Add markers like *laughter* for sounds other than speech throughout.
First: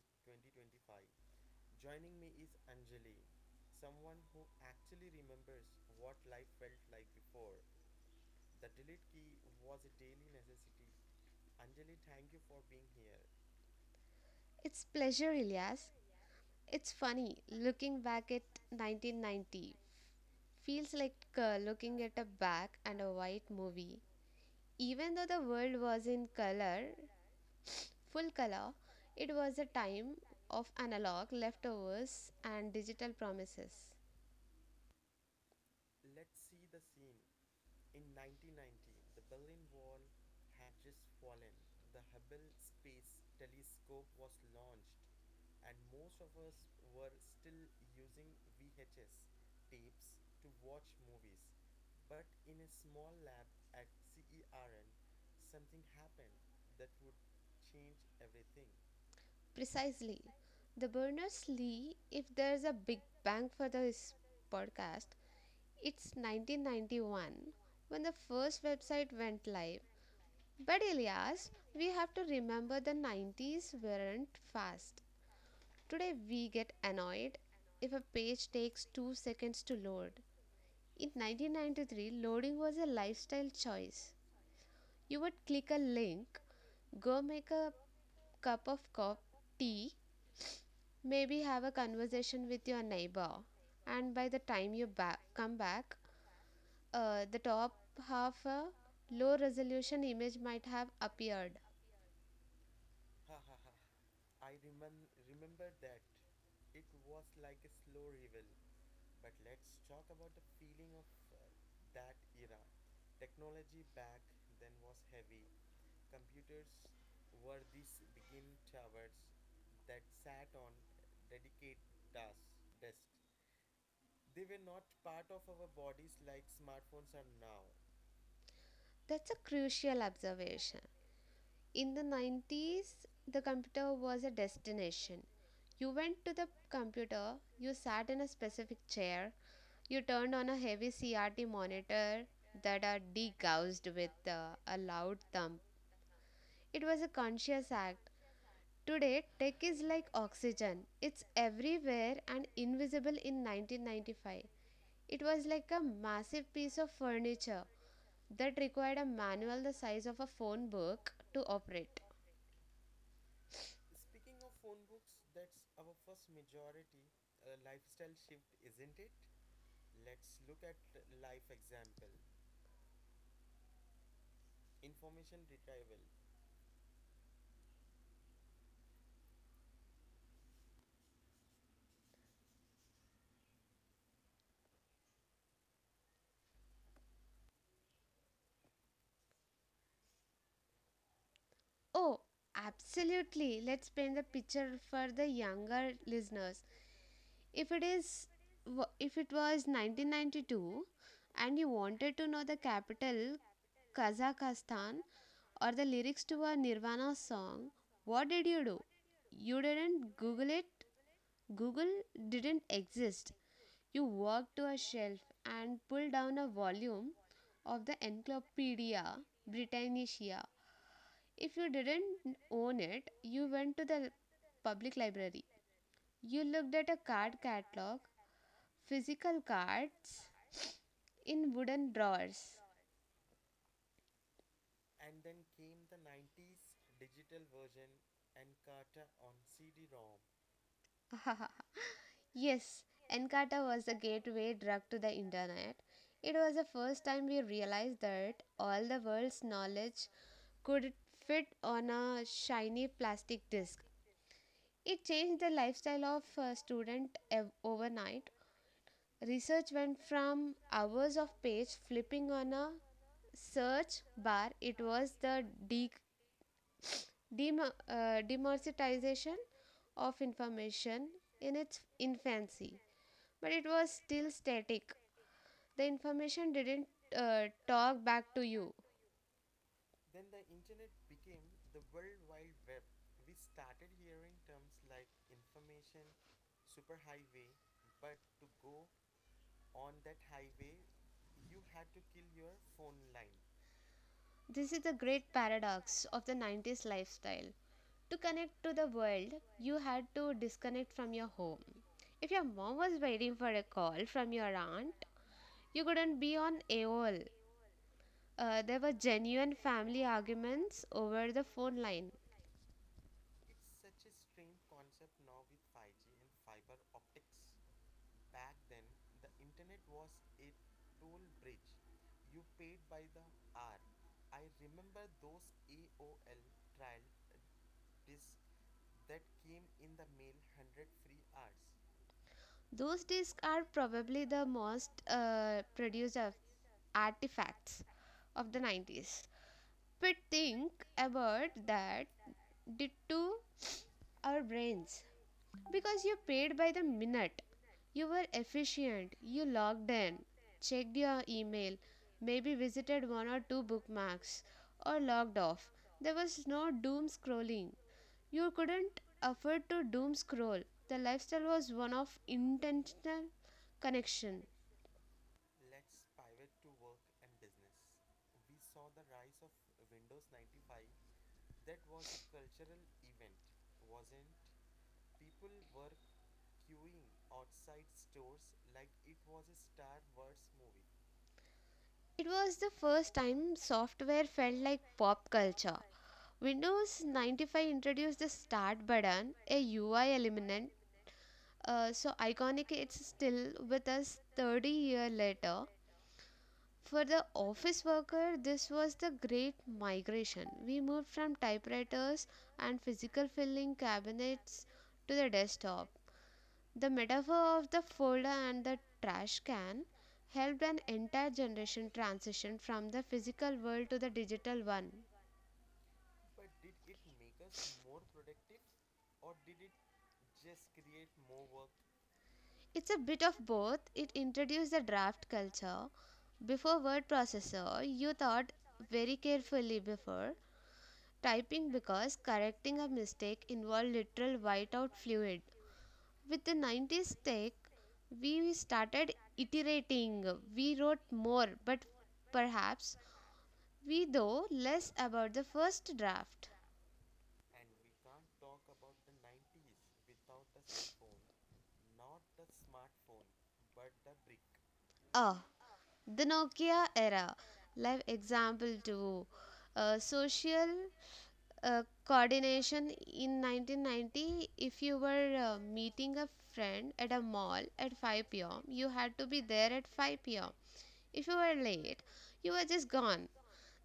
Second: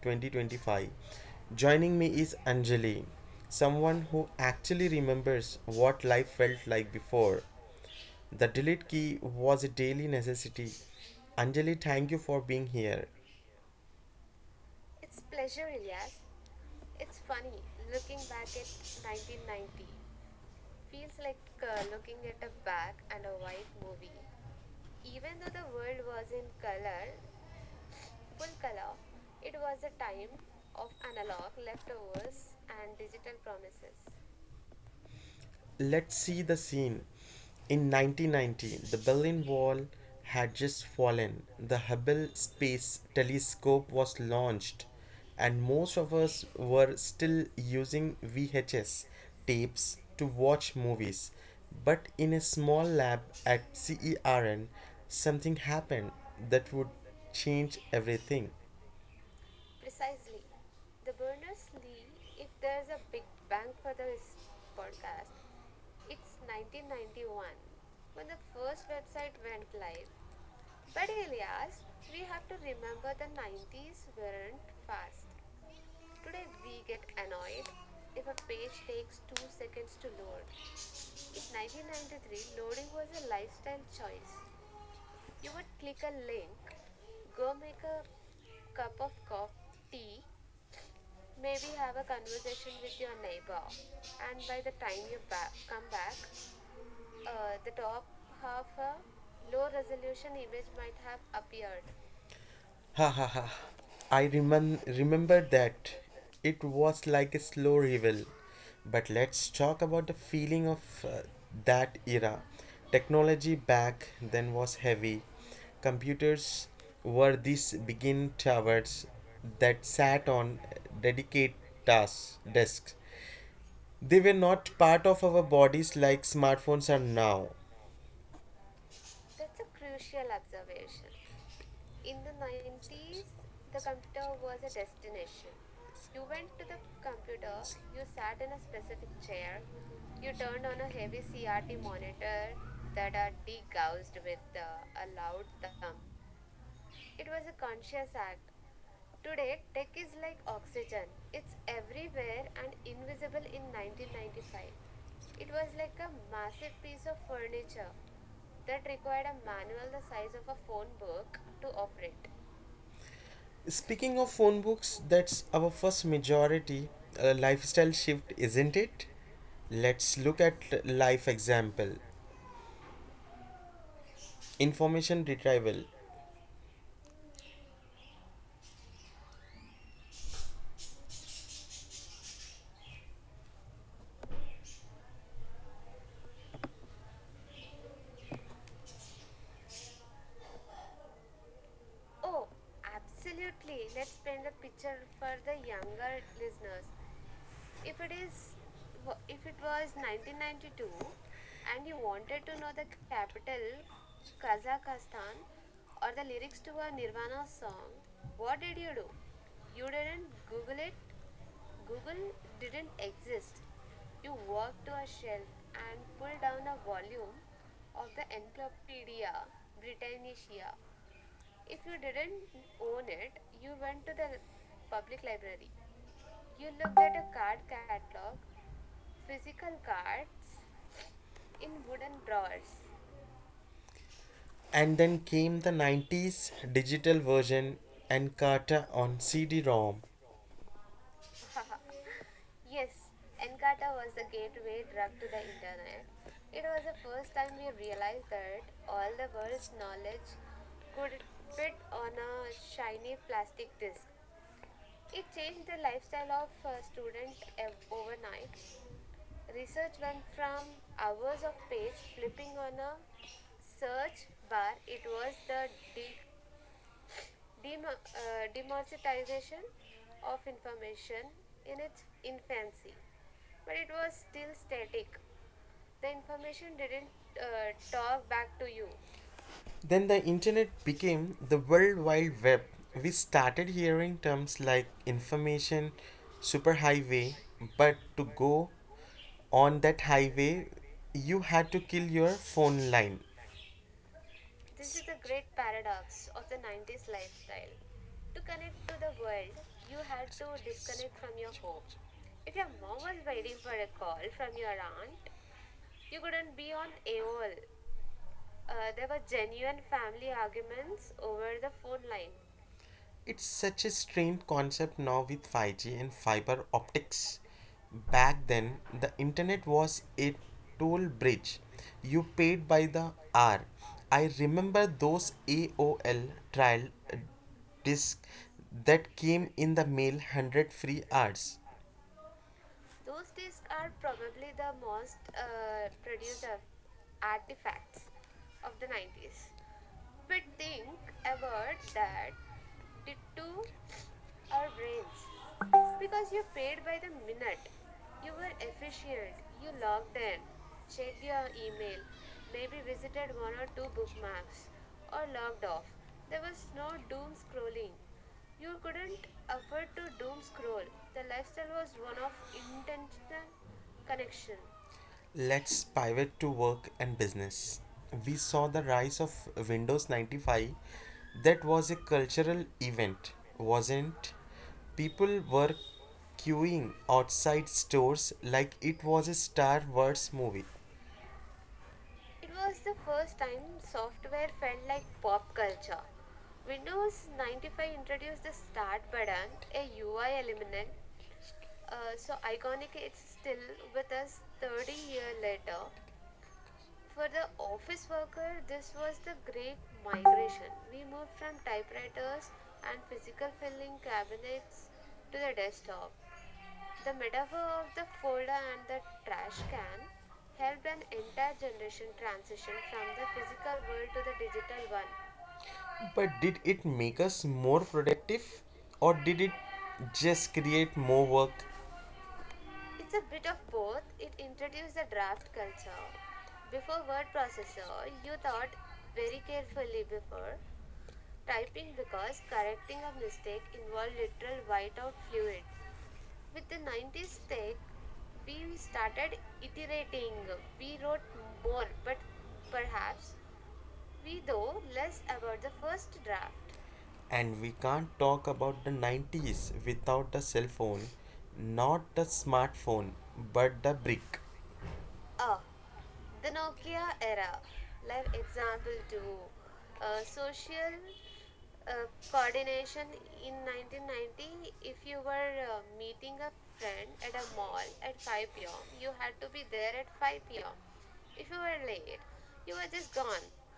2025. Joining me is Anjali, someone who actually remembers what life felt like before. The delete key was a daily necessity. Anjali, thank you for being here. It's pleasure, Ilyas. Yes, It's funny looking back at 1990. Feels feedback like looking at a black and a and a white white movie. movie. Even though Even the though the world was in world color, was full full color, color, it it was a time of analog leftovers and digital promises. Let's see the scene. In 1990, the Berlin Wall had just fallen. The Hubble Space Telescope was launched, and most of us were still using VHS tapes to watch movies. But in a small lab at CERN, something happened that would change everything. Precisely. Precisely. The The Berners Berners-Lee, Lee, if if there's a there's big a big bang for bang for this this podcast, podcast, it's it's 1991 1991 when the when the first first website website went went live. live. But But Elias, Elias, we have we to have to remember the remember the 90s 90s weren't weren't fast. fast. Today Today we get we get annoyed annoyed if a if a page page takes 2 takes 2 seconds to seconds to load. load. In In 1993, 1993, loading was a loading was a lifestyle lifestyle choice. choice. You would You would click a click a link, link, go go make a make a cup of cup of co- coffee, tea, tea, maybe have maybe a have a conversation with conversation your with your neighbor, neighbor, and by the and by the time you time you back, come come back, back, the the top top half half a a low low resolution image might have appeared. beard. Ha ha ha. I remember that. It was like a slow reveal. But let's talk about the feeling of that era. Technology back then was heavy. Computers were these begin towers that sat on dedicated desks. They were not part of our bodies like smartphones are now. That's a That's a crucial good observation. observation. In the 90s, Each the computer was a door was a destination. destination. You went to the computer, You door, you sat in a sat in a specific specific chair, chair. you turned You on a turned on heavy a heavy CRT CRT monitor monitor that are that are degaussed with degaussed with a a loud loud thump. thump. It was a It was a conscious act. conscious act. Today, tech Today, is tech like is like oxygen. oxygen. It's It's everywhere and everywhere and invisible. In invisible in 1995, 1995. it was It like was a like a massive piece massive of furniture picture. that It required a required a. manual the size of a phone book to operate. Speaking of phone books, that's our first majority lifestyle shift, isn't it? Let's look at life example. Information retrieval. Oh, Oh, absolutely. Let's absolutely. paint Let's the paint the picture picture for the for the younger younger listeners. listeners. If it If it is is, if it if it was was 1992 1992 and you and you wanted to know wanted the to know the capital capital, Kazakhstan, Kazakhstan, or the or lyrics the to a lyrics to Nirvana song, what did you what do? do you do? You didn't Google it. Google didn't exist. You walked to a shelf and Shall pulled down a volume of the Encyclopedia we Britannica. here. If you didn't own it, you went to the public library. You You looked at a looked at card a card catalog, catalog, physical physical cards cards in in wooden drawers. drawers. And then came the 90s digital version and Carter on CD ROM. *laughs* Yes, Encarta was the gateway drug to the internet. It was the first time we realized Realized that that all the all the world's knowledge rich could could fit on a shiny plastic disc. plastics It style changed the lifestyle of a of student ev- overnight. fiction Research went from hours of page flipping on a search bar. bar It was the de- the dem- uh, democratization of information in its infancy, fence. but it was It was still still. static. The information didn't talk back to you. Then the internet became the World Wide Web. We started hearing terms like information superhighway, but to go on that highway, you had to kill your phone line. This is the This is great paradox of the the 90s lifestyle. To connect to the world, you had to disconnect from your home. If your mom was waiting for a call from turn your aunt, around. you couldn't be on AOL. AOL were There were genuine family arguments over the the phone phone line. line. It's such a strange concept now with 5G and fiber optics. Back then, the internet was a toll bridge. You paid by the hour. I remember those AOL trial disc that came in the mail 100 free hours. Those discs are probably the most Almost uh, produced of artifacts of the 90s. But think about heard that that did to our our brains. brains Because you because you paid by the minute, you were efficient, you logged logged in, in, checked check your your email, email. maybe visited one or two bookmarks, or logged off. There was no doom scrolling. You couldn't afford to doom scroll. The lifestyle was one of intentional connection. Let's pivot to work and business. We saw the rise of Windows 95. That was a cultural event, wasn't? People were queuing outside stores like it was a Star Wars movie. It It was the was the first time software felt like pop pop culture. Windows Windows 95 introduced the start button, a UI element, so iconic it's still with us 30 years later. For the office worker, this was the great migration. migration We moved from typewriters and to physical filing cabinets to the the desktop. The metaphor of the folder and the trash trash can helped an entire generation transition transition from the from the physical physical world to the to the digital digital one. one. But did it make us more productive or did it just create more work? It's a bit of It's both. It both introduced the draft culture. Before with word processor, you thought very carefully before typing, because correcting correct a mistake involved literal whiteout fluid. fluid. With the 90s tech, Take we started iterating. We wrote more, but more, but perhaps perhaps we know we though less about the first draft. draft. And we can't talk about the 90s without the cell phone. Not the smartphone, but the brick. Ah, Oh, the Nokia era. there Live are example example to to a social coordination in 1990. If you were meeting a friend at a mall mall at at 5 pm, you had to be there at 5 pm. 5 p.m. If you were late, you were You just gone.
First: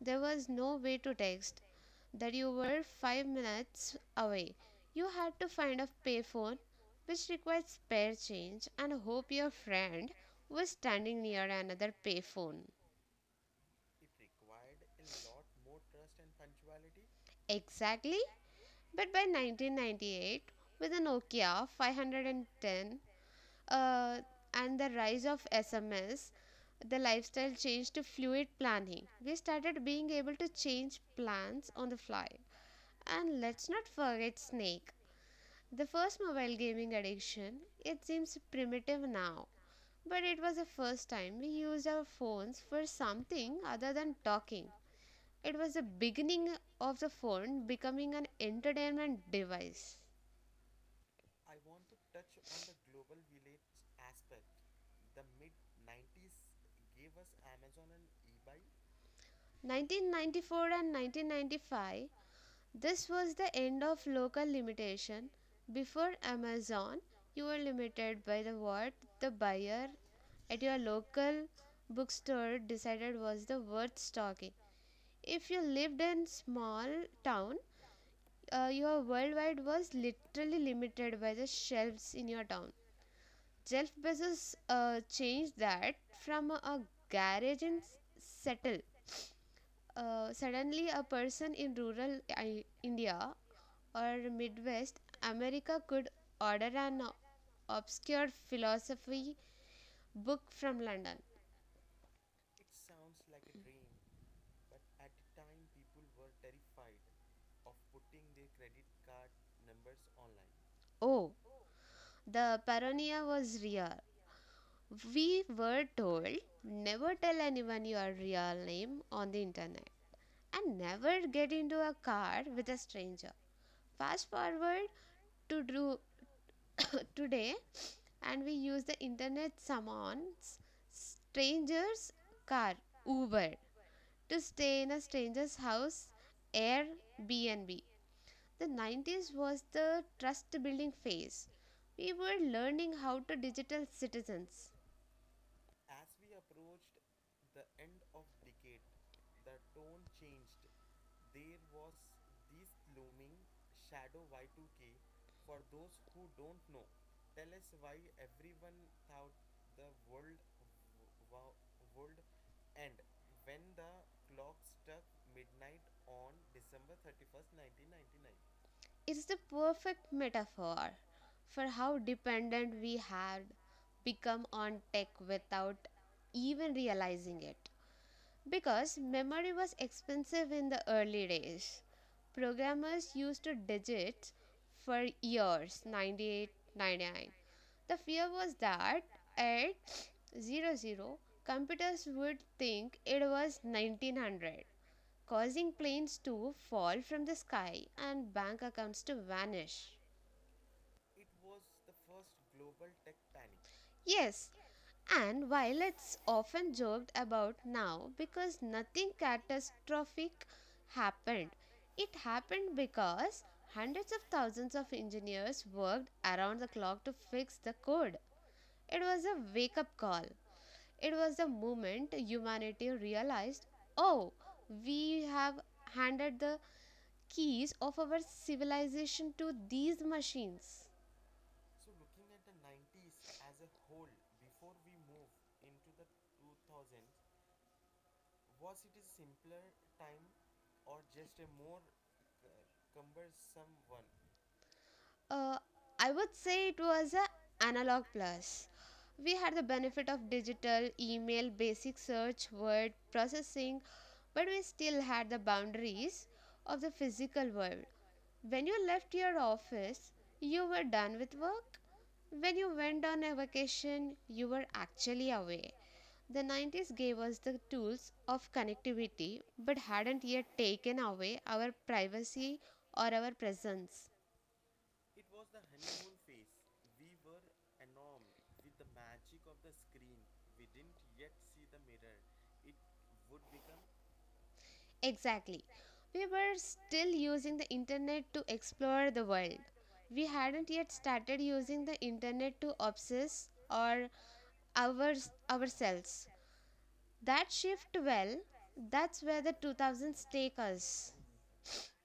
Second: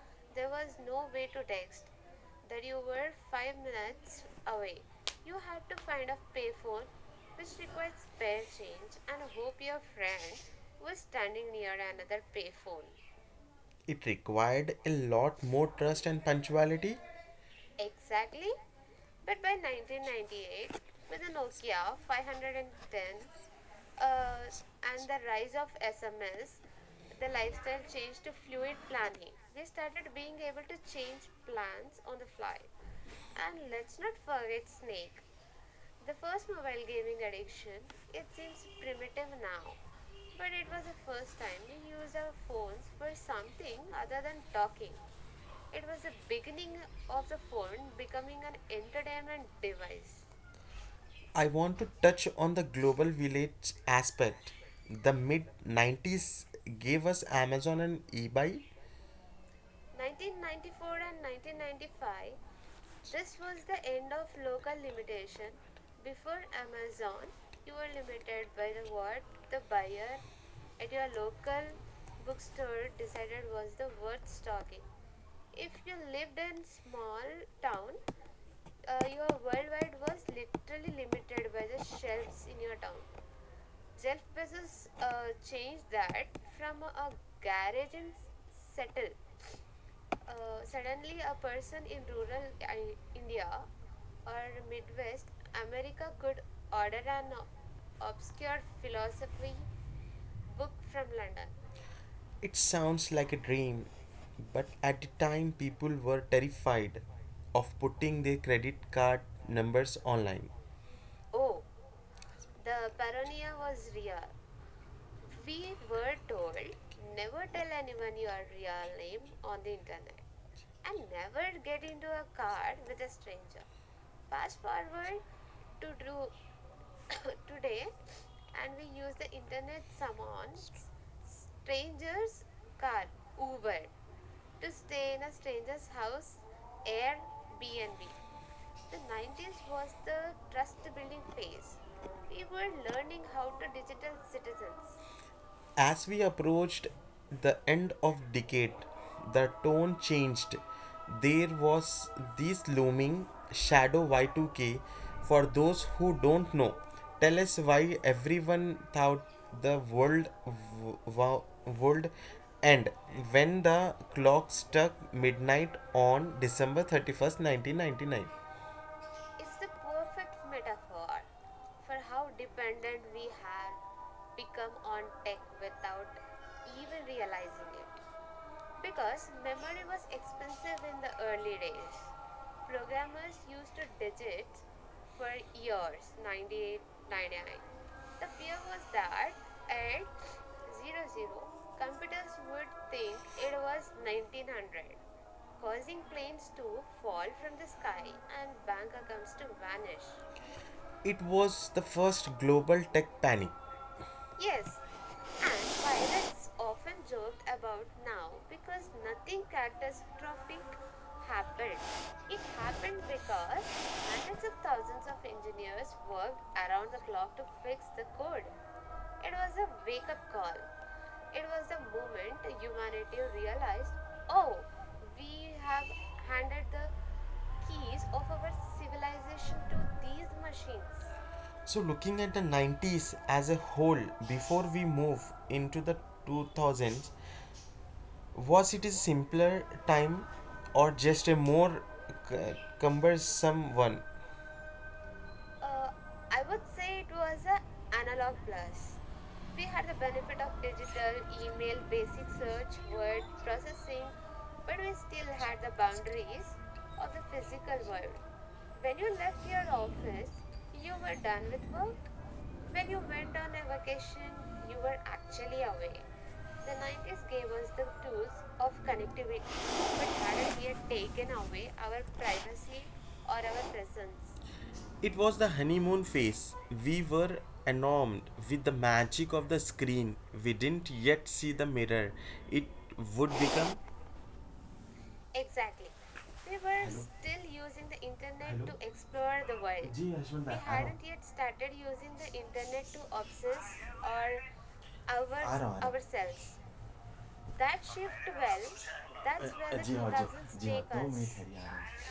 There was no way no to way to text text that you that you were were five 5 minutes minutes away. away. You You had to had to find a find a payphone, payphone which which required requires spare space. change, and hope your friend was standing near another payphone. It required a lot more trust and punctuality. Exactly. Exactly. But by 1998, with the Nokia Yeah. 510, uh, Uh, and the the rise of rise SMS, of the the lifestyle changed to fluid planning. planet We started being able to change plans on the to fly. fly. And And let's not forget Snake, the first mobile gaming addiction. It seems primitive now, but it but was it the first time we used our phones for was something other than talking. talking. It was It the was beginning of the also. phone becoming an entertainment device. I want to touch on the global village aspect. The mid 90s gave us Amazon and eBay. 1994 and 1995, this Just was the end of local limitation. Before Amazon, you were limited by the what the buyer at your the local but. bookstore decided was the worth stocking. If you If you lived in lived in small small town, town, your you are worldwide was literally limited by visited the by the shelves in shelf. your town. Jeff Shelf Bezos uh, changed that from a garage gas, in settle. Uh, Suddenly, a person in rural I, India or midwest America could order uh, an obscure philosophy book from from London. London. It sounds like a dream, but at the time people were terrified of putting their credit card numbers online. Oh, Oh, the paranoia was real. We were told never tell anyone when your you are real name on the internet and and no never get into a car car. with a stranger. Fast Fast forward forward to to do, *laughs* *coughs* Today, and *coughs* we and use the internet summons stranger's strangers car, come Uber, to to stay in a stranger's house, Airbnb. Airbnb. The The 90s was the trust building phase. days We were we were learning how to digital lost. citizens. As we approached the end of decade, the tone changed. There was this looming shadow Y2K. For those who don't know, tell us why everyone thought the world world end when the clock struck midnight on December 31st, 1999. It's the It's the poor perfect metaphor for for how how dependent dependent we we have have become become on on tech tech without without even even realizing realizing it. it. Because Because memory was memory was expensive in expensive the in the early early days, days. programmers Programmers used to digits for were years 98, 99. 98.99. The The fear was that start at at 00 zero-zero, zero computers computer would think think it it was was 90 1900, causing cause planes to fall from the sky high and and bank accounts to comes to vanish. vanish. It was the first global tech panic. Yes, Yes, and and while it's pirates of often joked about now because nothing this catastrophic traffic happened, happened. it It happened happened because because hundreds of hundreds of thousands of thousands engineers just worked worked around the around the clock to clock to fix the fix the code. code. It was It a was wake up a call. call. It was It the was moment humanity humanity realized, realized, oh, oh, we we have have handed the handed keys keys of of our our siblings. civilization to these machines. So, looking at the 90s as a whole before we move into the 2000s, was it a simpler time or just a more cumbersome one? Uh, Uh, I would I was say it was a analog analog plus. plus. We had We the had benefit of digital, email, email, basic basic search, search, word word, processing, but we but still had the boundaries boundaries of the of the physical world. real world. When you When you left your leave office, this, you were you're done with done with work. work. When you When went on a vacation, you were you were actually actually away. away, The then 90s gave us there the was the tools tools of of connectivity, connectivity but but hadn't yet hadn't yet taken taken away our private privacy or or our our presence. presence. It was the honeymoon phase. We were enamored with the magic of the screen. We didn't yet see the mirror. It would become. Exactly. We We were were still still using the the internet to internet. Hello? To explore the explore the world. world. Ji We Yashwant We आ रहा hadn't yet hadn't yet started started using the internet to obsess access or or uh ours, आरो, आरो। ourselves. Ourselves. That That's shift, well, well, that's where that's the where the हूँ the जी हाँ 2000s 2000s take जी हाँ take दो us. us. Minute us. है यार.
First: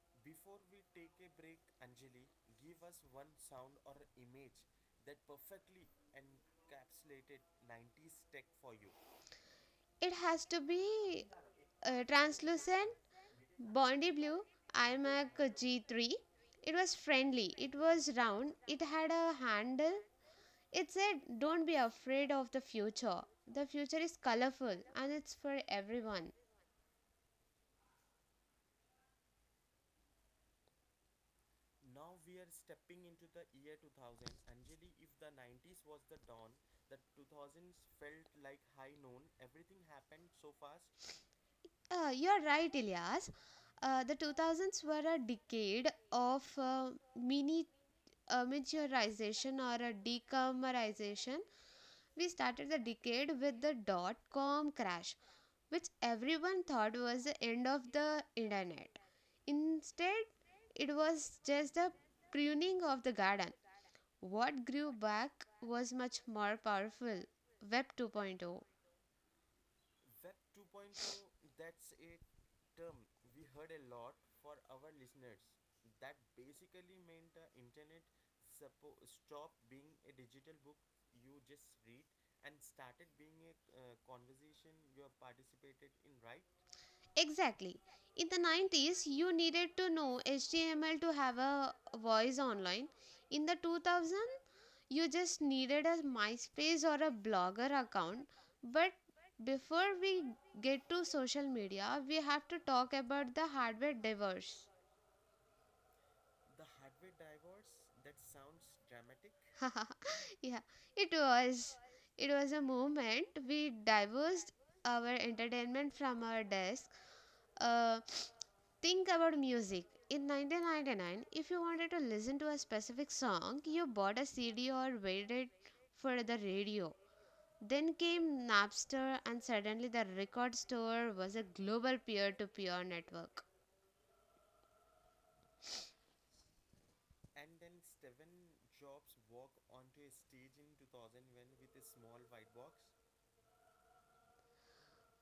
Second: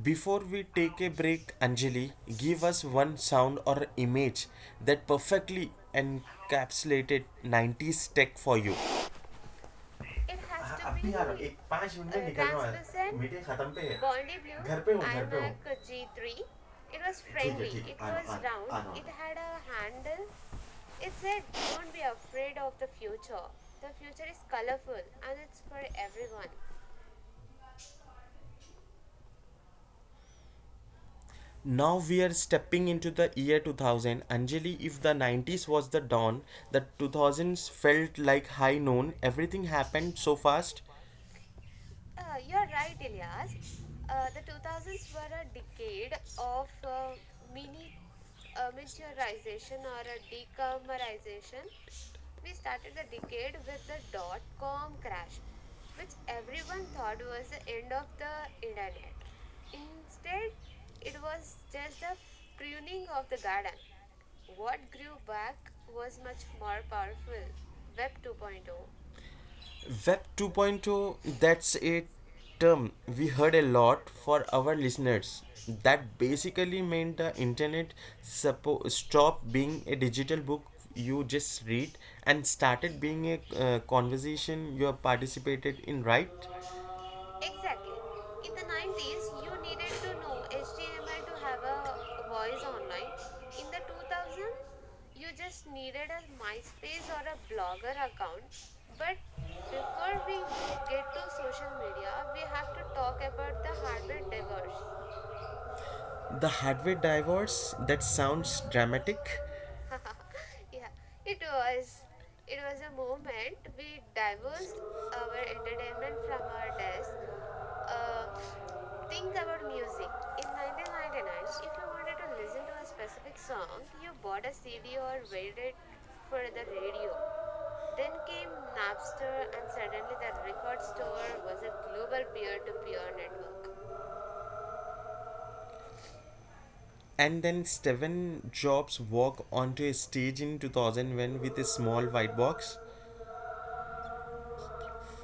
Before we take a break, Anjali, give us one sound or image that perfectly encapsulated 90s tech for you. It It has to अभी be यार एक पाँच minute में निकलना है translucent, translucent मीटिंग खत्म पे है Bondi blue, bond घर पे हूँ घर पे iMac IMAX. हूँ G3. iMac. It was It was ठीक है friendly, friendly. it ठीक है It was uh round, count. it आना It. had a handle. It It said, said "Don't be don't. afraid of the future. The future is colorful and it's And it, for everyone." now we are stepping into the year 2000. Anjali, if the 90s was the dawn, the 2000s felt like high noon. Everything happened so fast. You're You're right, right, Elias. Ilyas. The The 2000s were a decade of of mini uh, miniaturization or a decommerization. consumerized We started the decade decade, with .com crash, which everyone thought was the end of the internet. which Instead, instead it it was was just the pruning of the the garden. garden. What grew back Back, was much more mark, powerful. Web 2.0. window. Web 2.0, point oh. That's a term we heard a lot for our listeners. That basically meant the internet stopped being a digital book you just read and started being a conversation you have participated in, right? Exactly. Exactly. In the In 90s, you the days needed you to tend to know know if you HTML to have have a a voice voice online. online, In the in the 2000s, present you you just needed a MySpace or a blogger blog. account. But before Before we we get to get to social social media, media, we we have to have to talk talk about the about hardware diverse. girls. The hardware divorce, that sounds dramatic. *laughs* Yeah, it was. It was a A move moment we that divorced our our entertainment entertainment from from our our desk. desk. Uh, Uh, think think about music. music. In In 1999, 1999, if you if you wanted to were listen to a specific song, you bought a CD video or or waited for for the the radio. radio, Then then came Napster, and Napster, and suddenly the suddenly the record record store store was a was a global global peer to peer peer-to-peer network. network. And then Steven Jobs walked onto a stage in 2001 with a small white box.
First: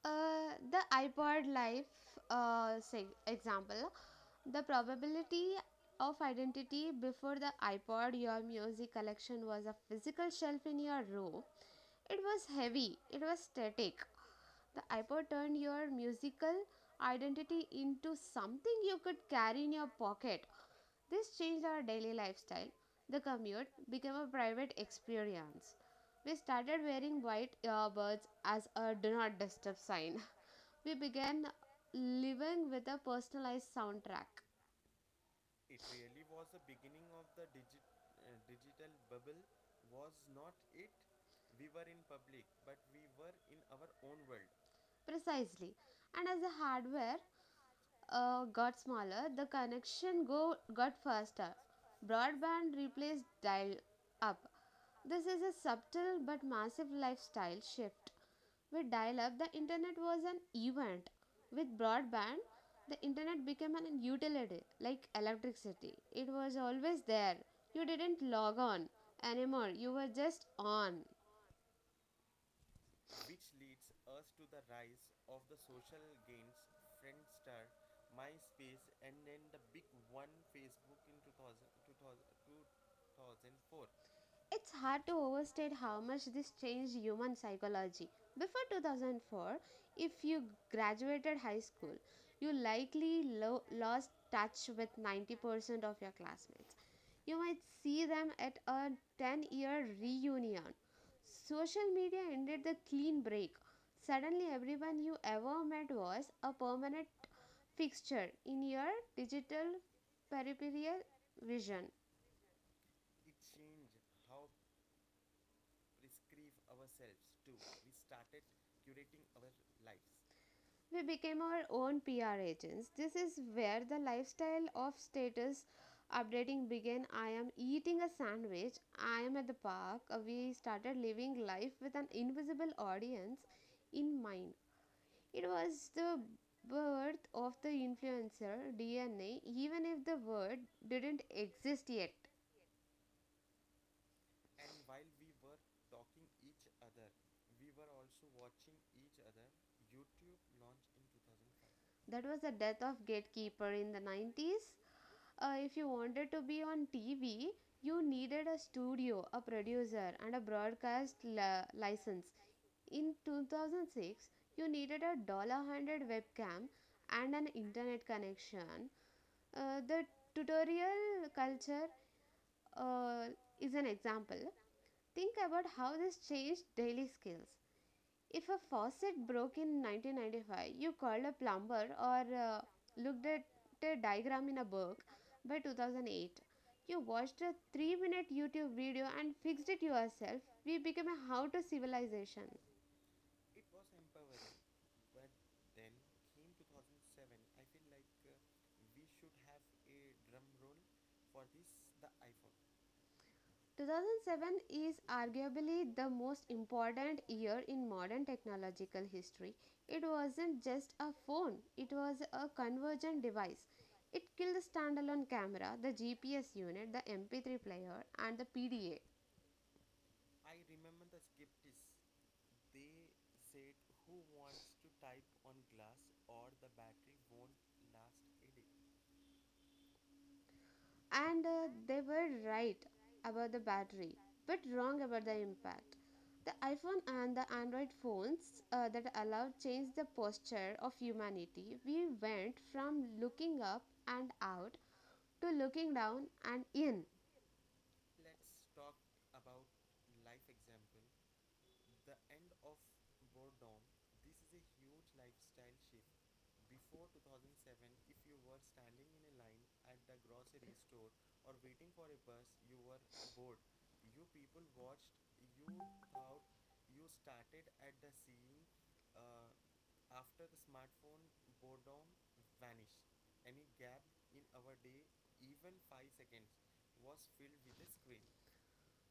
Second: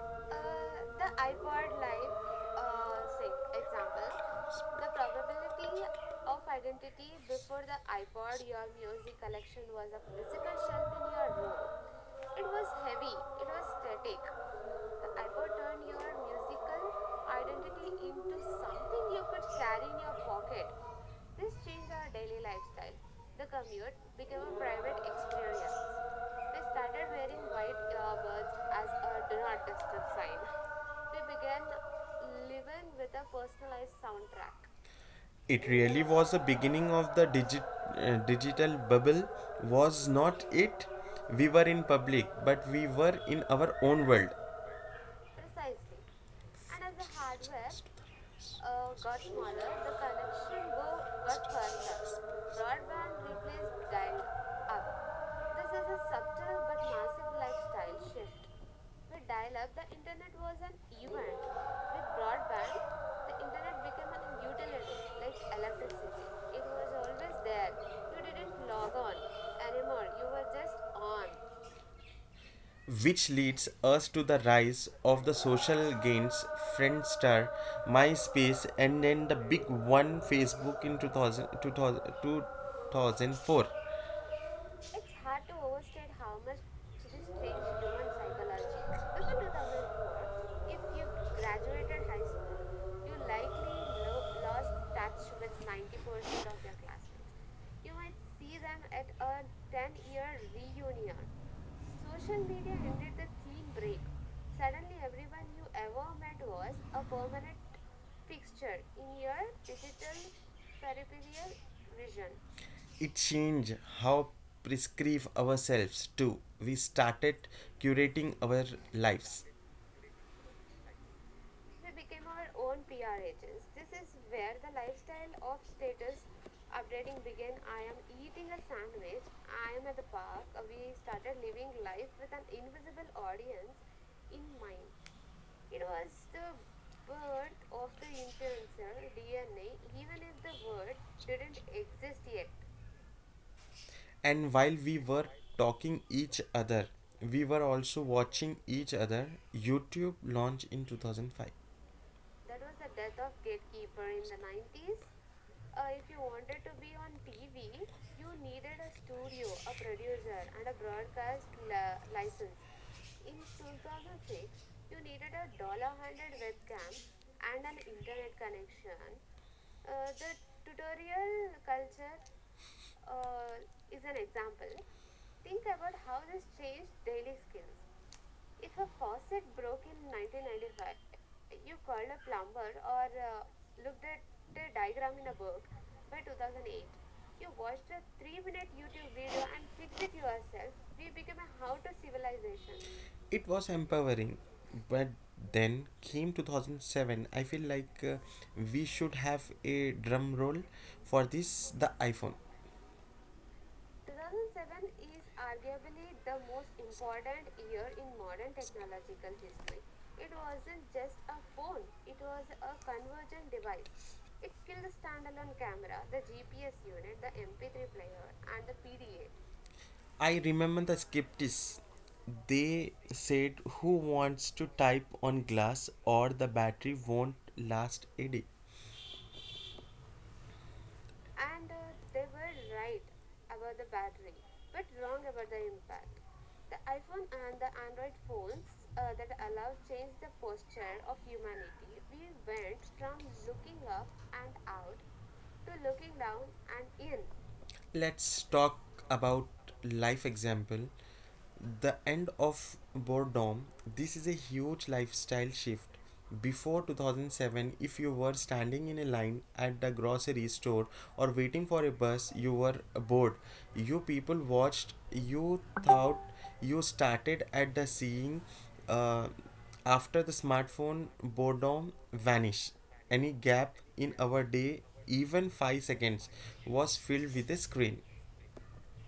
Uh, The the iPod iPod life, Live example, example, the the probability probability of of identity. Before the iPod, your music collection was a the physical physical shelf in shelf your in your room. room. It was It was heavy, heavy, it was it was static. static. The The iPod iPod turned turned your your musical musical identity into identity into something you something could you could carry in your carry in your pocket. pocket. This This changed our daily day lifestyle. lifestyle The commute commute became a became a private private experience. experience. We We started started wearing wearing white white earbuds earbuds as as a do a do not not disturb disturb sign. sign. We We began began the living with a personalized long soundtrack. track. It really was the beginning of the digital bubble, was not it? We were in public, but we were in our own world. Precisely. Precisely. And as the And as the hardware hardware got got smaller, the smaller, the connection got got faster. faster. Broadband Broadband replaced dial replaced dial up. up. This is a This is a subtle but subtle massive but massive lifestyle lifestyle shift. shift With dial up, the plug, the internet was an internet was an event. event. With With broadband, broadband, the the internet became internet an became an utility utility like like electricity. It electricity. was It was always there. always there. You didn't log on Log on. anymore, you were Anymore, you just were just on. on. Which leads us to the rise of the social gains Friendster, MySpace, and then the big one Facebook in 2002 thousand 2004. It's hard to To overstate how overstate much this changed human human psychology, before psychology. Before 2004, 2004, if you if you graduated high school, graduated high you school, likely lost touch lost with touch with 90% of your portion of classmates. their You classmates. might You see might them at a need a 10-year 10-year reunion. reunion. Social media Social ended the media clean break. didn't break. Suddenly, everyone you ever met was a Environment was a permanent permanent fixture in fixture your in your digital digital peripheral career vision. vision. It changed how prescribe ourselves too. We started curating our lives. We became our We own became PR our agents. own This PR is agents. where This the is where lifestyle the of lifestyle of status status updating began. updating I am began. I eating am a eating a sandwich, I sandwich, am at the I am park. at the park, We started living life with an live invisible audience audience in in mind. mind. It It was was the the birth of birth the of the influencer influencer DNA, DNA, even if the even if word the word didn't didn't exist yet. exist yet. And while we were talking each other, we were also watching each other. YouTube launched in 2005. That was the death of Gatekeeper in the Gatekeeper in the 90s. 90s. If you If wanted to be on TV, you you needed a studio, a a producer, and a user and broadcast cast la- license. license. In 2006, you needed Check a dollar hundred webcam webcam and an internet connection. connection. The The tutorial tutorial culture culture uh, uh, is an is an example. example. Think about Think how about this how this changed changed daily daily skills. skills. If a If a faucet faucet broke in broke in 1995, you 1995, called a you plumber called a or plumber or looked at a looked at diagram in a a book. diagram in a By book. By 2008, 2008, you watched a you watched 3 a minute YouTube three-minute video YouTube and video and fixed it fixed it yourself. We yourself. became a how to civilization. It was empowering, but then came 2007. I feel like we should have a drum roll for this the iPhone. 2007 is arguably the most important year in modern technological history. It wasn't just a phone, it was a convergent device. It killed the standalone camera, the GPS unit, the MP3 player, and the PDA. I remember the skeptics. They said, "Who wants to type on glass, or the battery won't last And they were right about the battery, but wrong about the impact. The iPhone and the Android phones that allowed changed the a posture of day?" humanity. We went Went from from looking looking up up and and out out to to looking down and in. let's talk about life example. The end of boredom. This is a huge lifestyle shift. Before 2007, if you were standing in a line at the grocery store or waiting for a bus, you were bored. You people watched, you thought, you started at the seeing, uh, after the smartphone, boredom vanished. Any gap in our day, even 5 seconds, was filled with a screen.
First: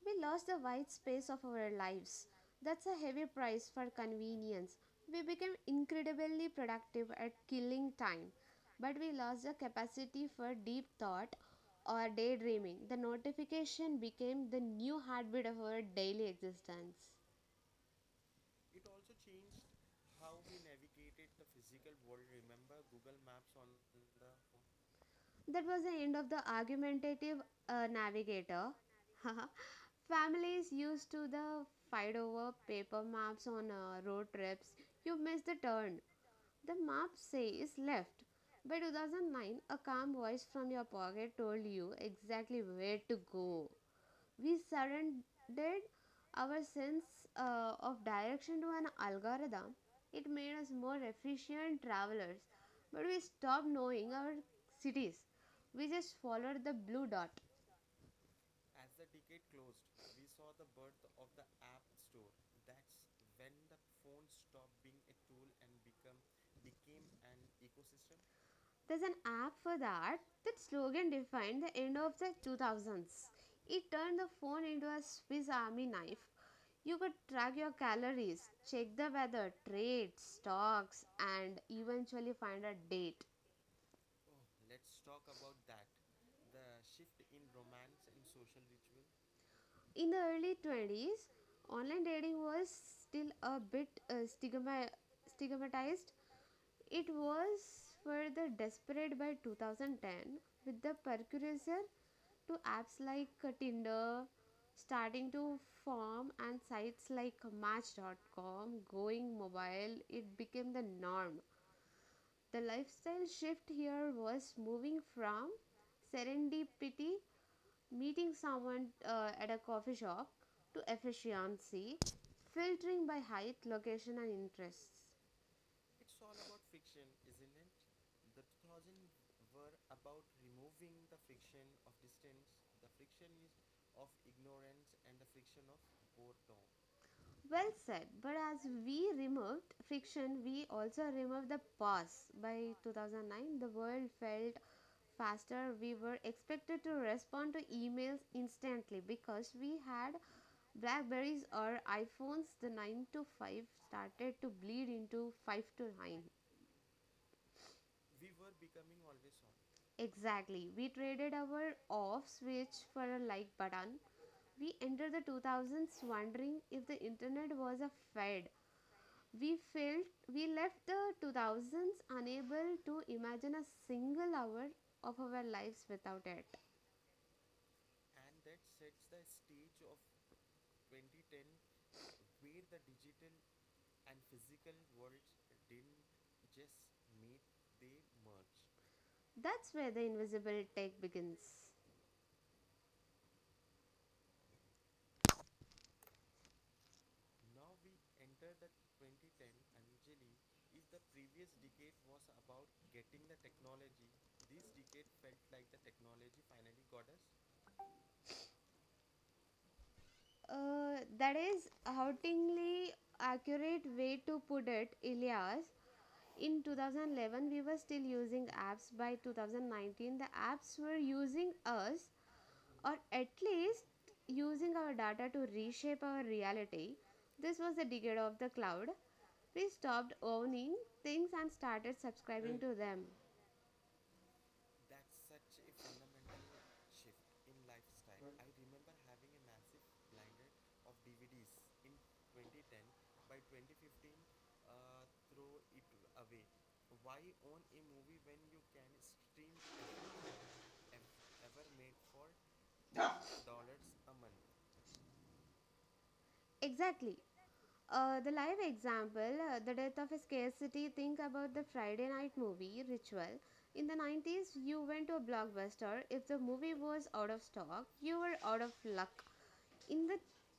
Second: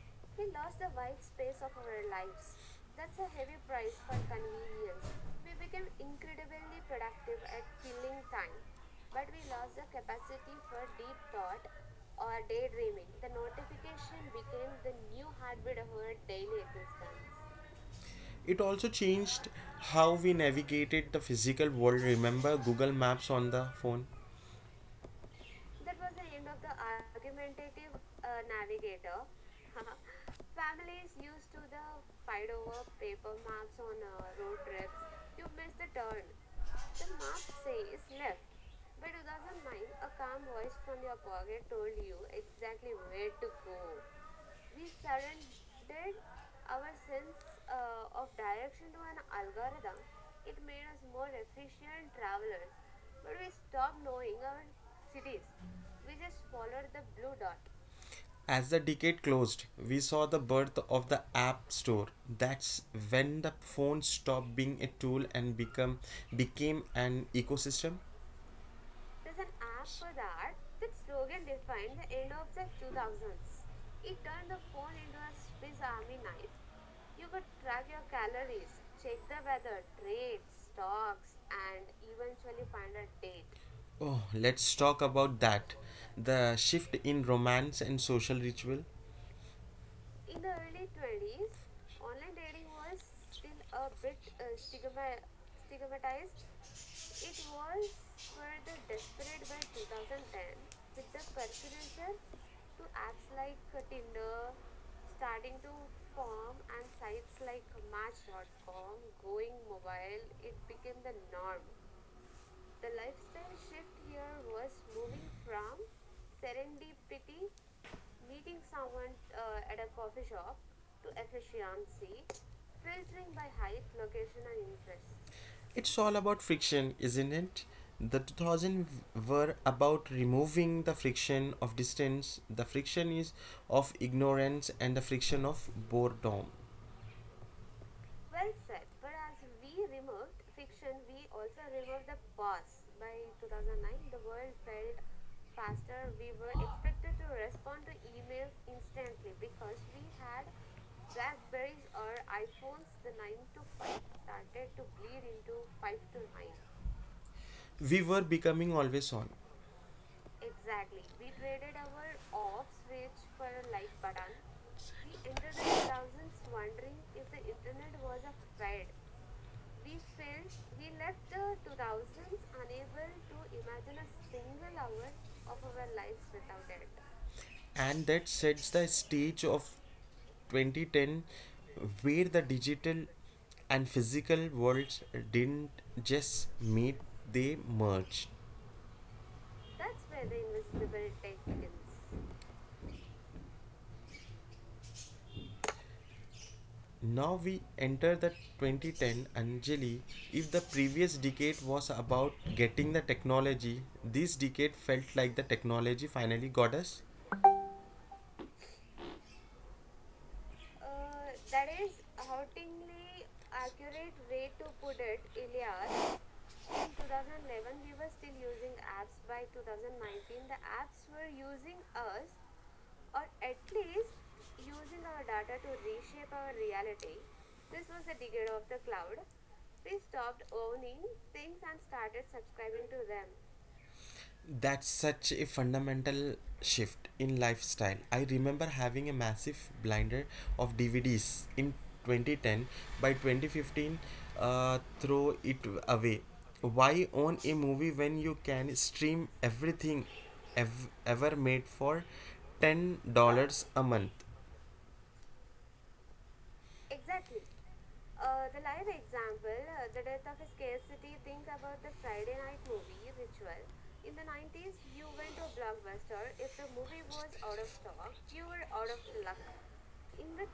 We lost the wide space Survives of our our lives. lives That's a heavy price for for convenience. convenience, We became incredibly productive at killing time, but we lost the capacity for deep thought thought, or daydreaming. The daydreaming, notification became the new heartbeat of our daily daily existence. existence. It also changed how we navigated the physical world. Remember Google Maps on the phone? That was the end of the argumentative Creative navigator. creator, *laughs* *laughs* Families used to the fight find over out paper papers maps on on road road trips. trips. You missed the turn. The map says left, Says by 2009, a sign of calm voice from your pocket told you petroleum. exactly where to go. We surrendered our Red sense of uh, direction to an algorithm. alga It made us more efficient travelers, travelers but we stopped knowing our cities. We just with followed the blue dot. no dot. As the decade closed, we saw the birth of the App Store. That's when the phone stopped being a tool and become became an ecosystem. There's an There's an app for app for that. that. That That slogan slogan defined the end defined the of end the of the 2000s. 2000s. It turned It the turned phone into a Swiss Swiss army knife. army You could its track your calories, check the weather, other its trade, stocks, blogs and and, eventually find a date. oh, let's talk about that. The shift in romance and social ritual. In the early 20s, Literally online dating was was still still a bit a bit uh, stigma- it stigmatized. It was for the was desperate by 2010 then with the precursor to apps like Tinder starting starting to to form form and sites like sites Match.com going going mobile. It became the norm. The lifestyle shift here was moving from serendipity, meeting someone at a coffee shop, to efficiency, filtering by height, height. location, and interests. It's all about friction, isn't it? The 2000 were about removing the friction of distance, the friction is of ignorance, and the friction of boredom. Well said, but Well as said, we but as removed we friction, removed we fiction, also we removed the also removed the pause. By pause. 2009, the world The felt world felt faster. fast. We were We were expected to expected to respond to respond emails emails instantly instantly because we because we had had Blackberries or very our iPhones. The iPhones 9 to 5 five started to bleed into 5 into to 5 9. to 9. We were becoming always on. Exactly. We Exactly. traded our off Off switch for a switch like for a button. like button. We entered the The 2000s results wondering if wonder the internet was a was fad. a fad. We felt We we felt left we the left the 2000s 2000s unable to unable to imagine a imagine a single hour single of hour our of lives our without lives it. without it. And that sets the stage of 2010, where the digital and physical worlds didn't just meet, they merged. That's where the That's where the invisible tech invisible tech begins. begins. Now we enter the 2010 Anjali. If the previous decade was about getting the technology, this decade felt like the technology finally got us. Uh, That is that is hauntingly accurate way to way put to it, put it, Elias. Ilyas, In 2011, we were still using apps. By by to 2019, the apps were using us, or at least using our data to reshape our reshape our reality. reality, This was the decade of the figure of the cloud, cloud, we stopped owning owning, things and started subscribing to subscribing to them. them. That's such a fundamental shift in lifestyle. I remember having a massive blinder of DVDs in 2010. By 2015, throw it away. Why own a movie when you can stream everything ever made for $10 a month? Exactly. The live The example, example, the Death of a Scarcity, scarcity think about the Friday night decided movie ritual. In the 90s, you went to a blockbuster. blockbuster If the movie was out of stock, you were out of out of luck. luck. In the 2010's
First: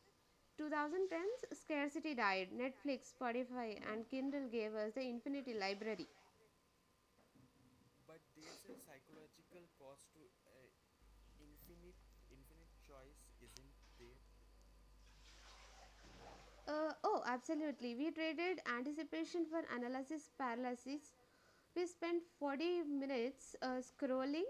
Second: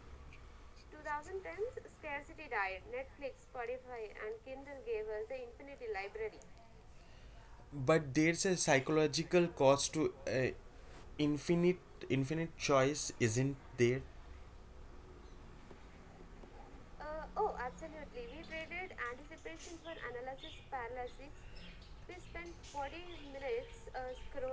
2010s, scarcity died. scarcity died. Netflix, Netflix, Spotify, and Spotify, and Kindle Kindle gave us the gave us the infinity infinity library. library. But there's a psychological cost to uh, infinite infinite choice, isn't there? Oh, absolutely. We traded anticipation for analysis paralysis. We spent 40 minutes Minutes. scrolling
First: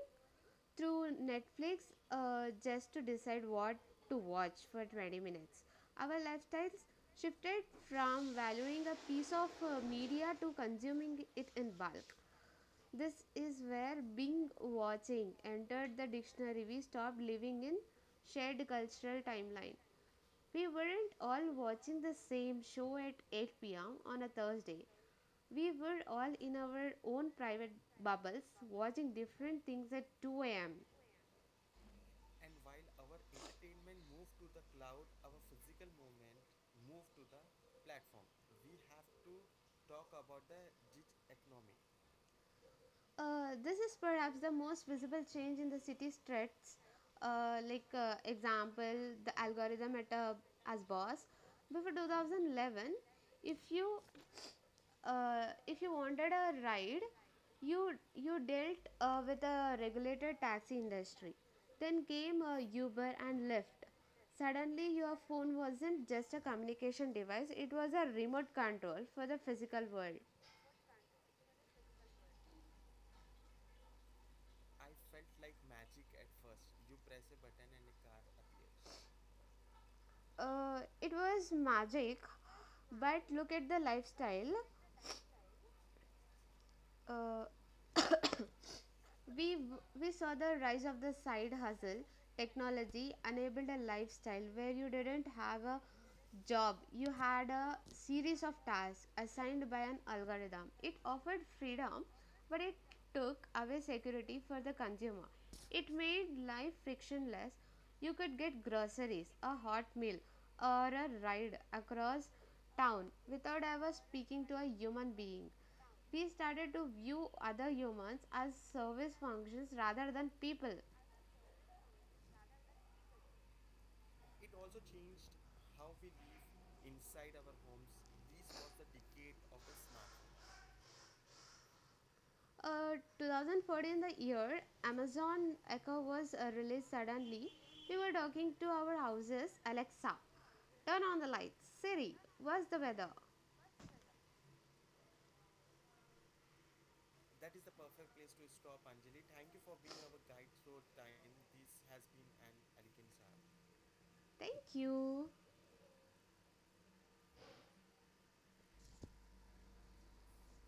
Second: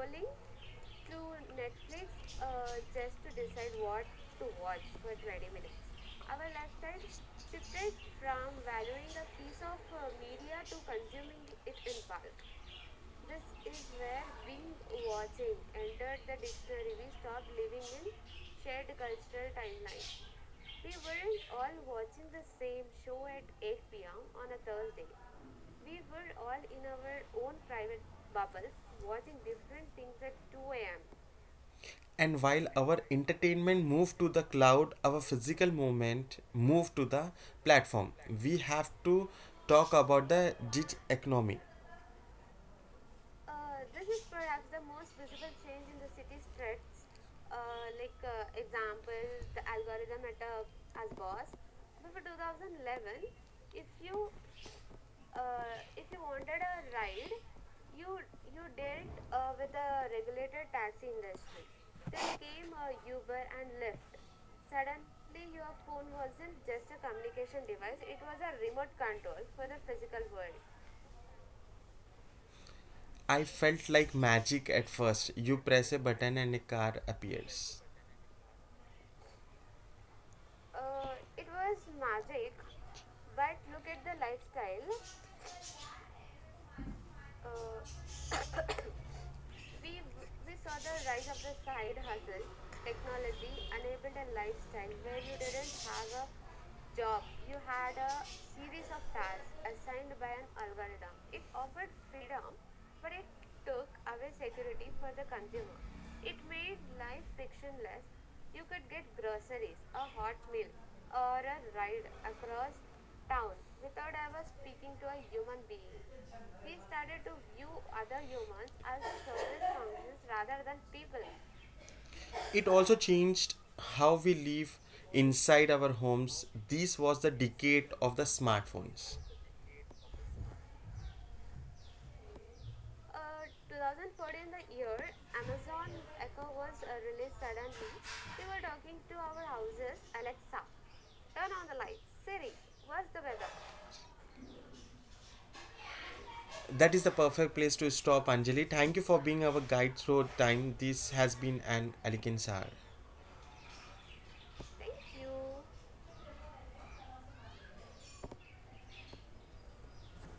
through Netflix just to decide Decide what what to watch for 20 20 minutes. minutes. Our I lifestyles wish shifted to from valuing a piece of media to consuming it in bulk. This is where Bing watching watching entered the entered the dictionary. We stopped review living in shared cultural timeline. timeline. We We weren't weren't all watching the same show at 8 8 pm on a Thursday. Thursday. We were We all in our own private private bubbles watching different things at 2 am. 2 a.m. And while our entertainment moved to the cloud, our physical movement moved to the platform. We have to talk about the gig economy. This is perhaps the most visible change in the city's threats. Like example, Example, the the algorithm at algorithm uh, as as boss boss. before 2011. If if you you if you if you wanted a wanted a ride, ride, you you you you dealt dealt with with a the regulated regulated taxi taxi industry. industry. Then Then came came Uber and Uber and Lyft. Lyft. Suddenly, your Suddenly phone your wasn't phone just a wasn't just a communication device; communication it was a device, it was remote a remote control for the control for physical the world. physical world. I felt like magic at first. You press a button and a car appears. It was It was magic, magic, but look at the but look at the lifestyle. lifestyle. Uh, uh, *coughs* We, we saw We, the rise we of saw the the side rise of the hustle, side hustle, technology enabled a technology lifestyle enabled a where you didn't lifestyle where have you a didn't have a job, you had job. a You had series of a tasks series of assigned by tasks an assigned algorithm. by an It offered algorithm. freedom, but it Freedom took away took security for the consumer. security for the It consumer. made life It made frictionless. You could frictionless get groceries, a hot meal, grocery, a hot or a meal, ride or a across ride town across without ever town speaking to without a ever human talking being. to a human We being. started to view other humans as Other service humans as functions service rather than functions people. rather than people. It also changed how we live inside our homes. This was the decade of the smartphones. 2014, the year In the year, Amazon Echo Amazon was released suddenly, released we suddenly were to talking to our houses, our Alexa, houses, turn Alexa, on the lights, turn on Siri, the lights. what's the weather? What's the weather? That is the perfect place to stop, Anjali. Thank you for being our guide through time. This has been an elegant hour. Thank you. Thank you.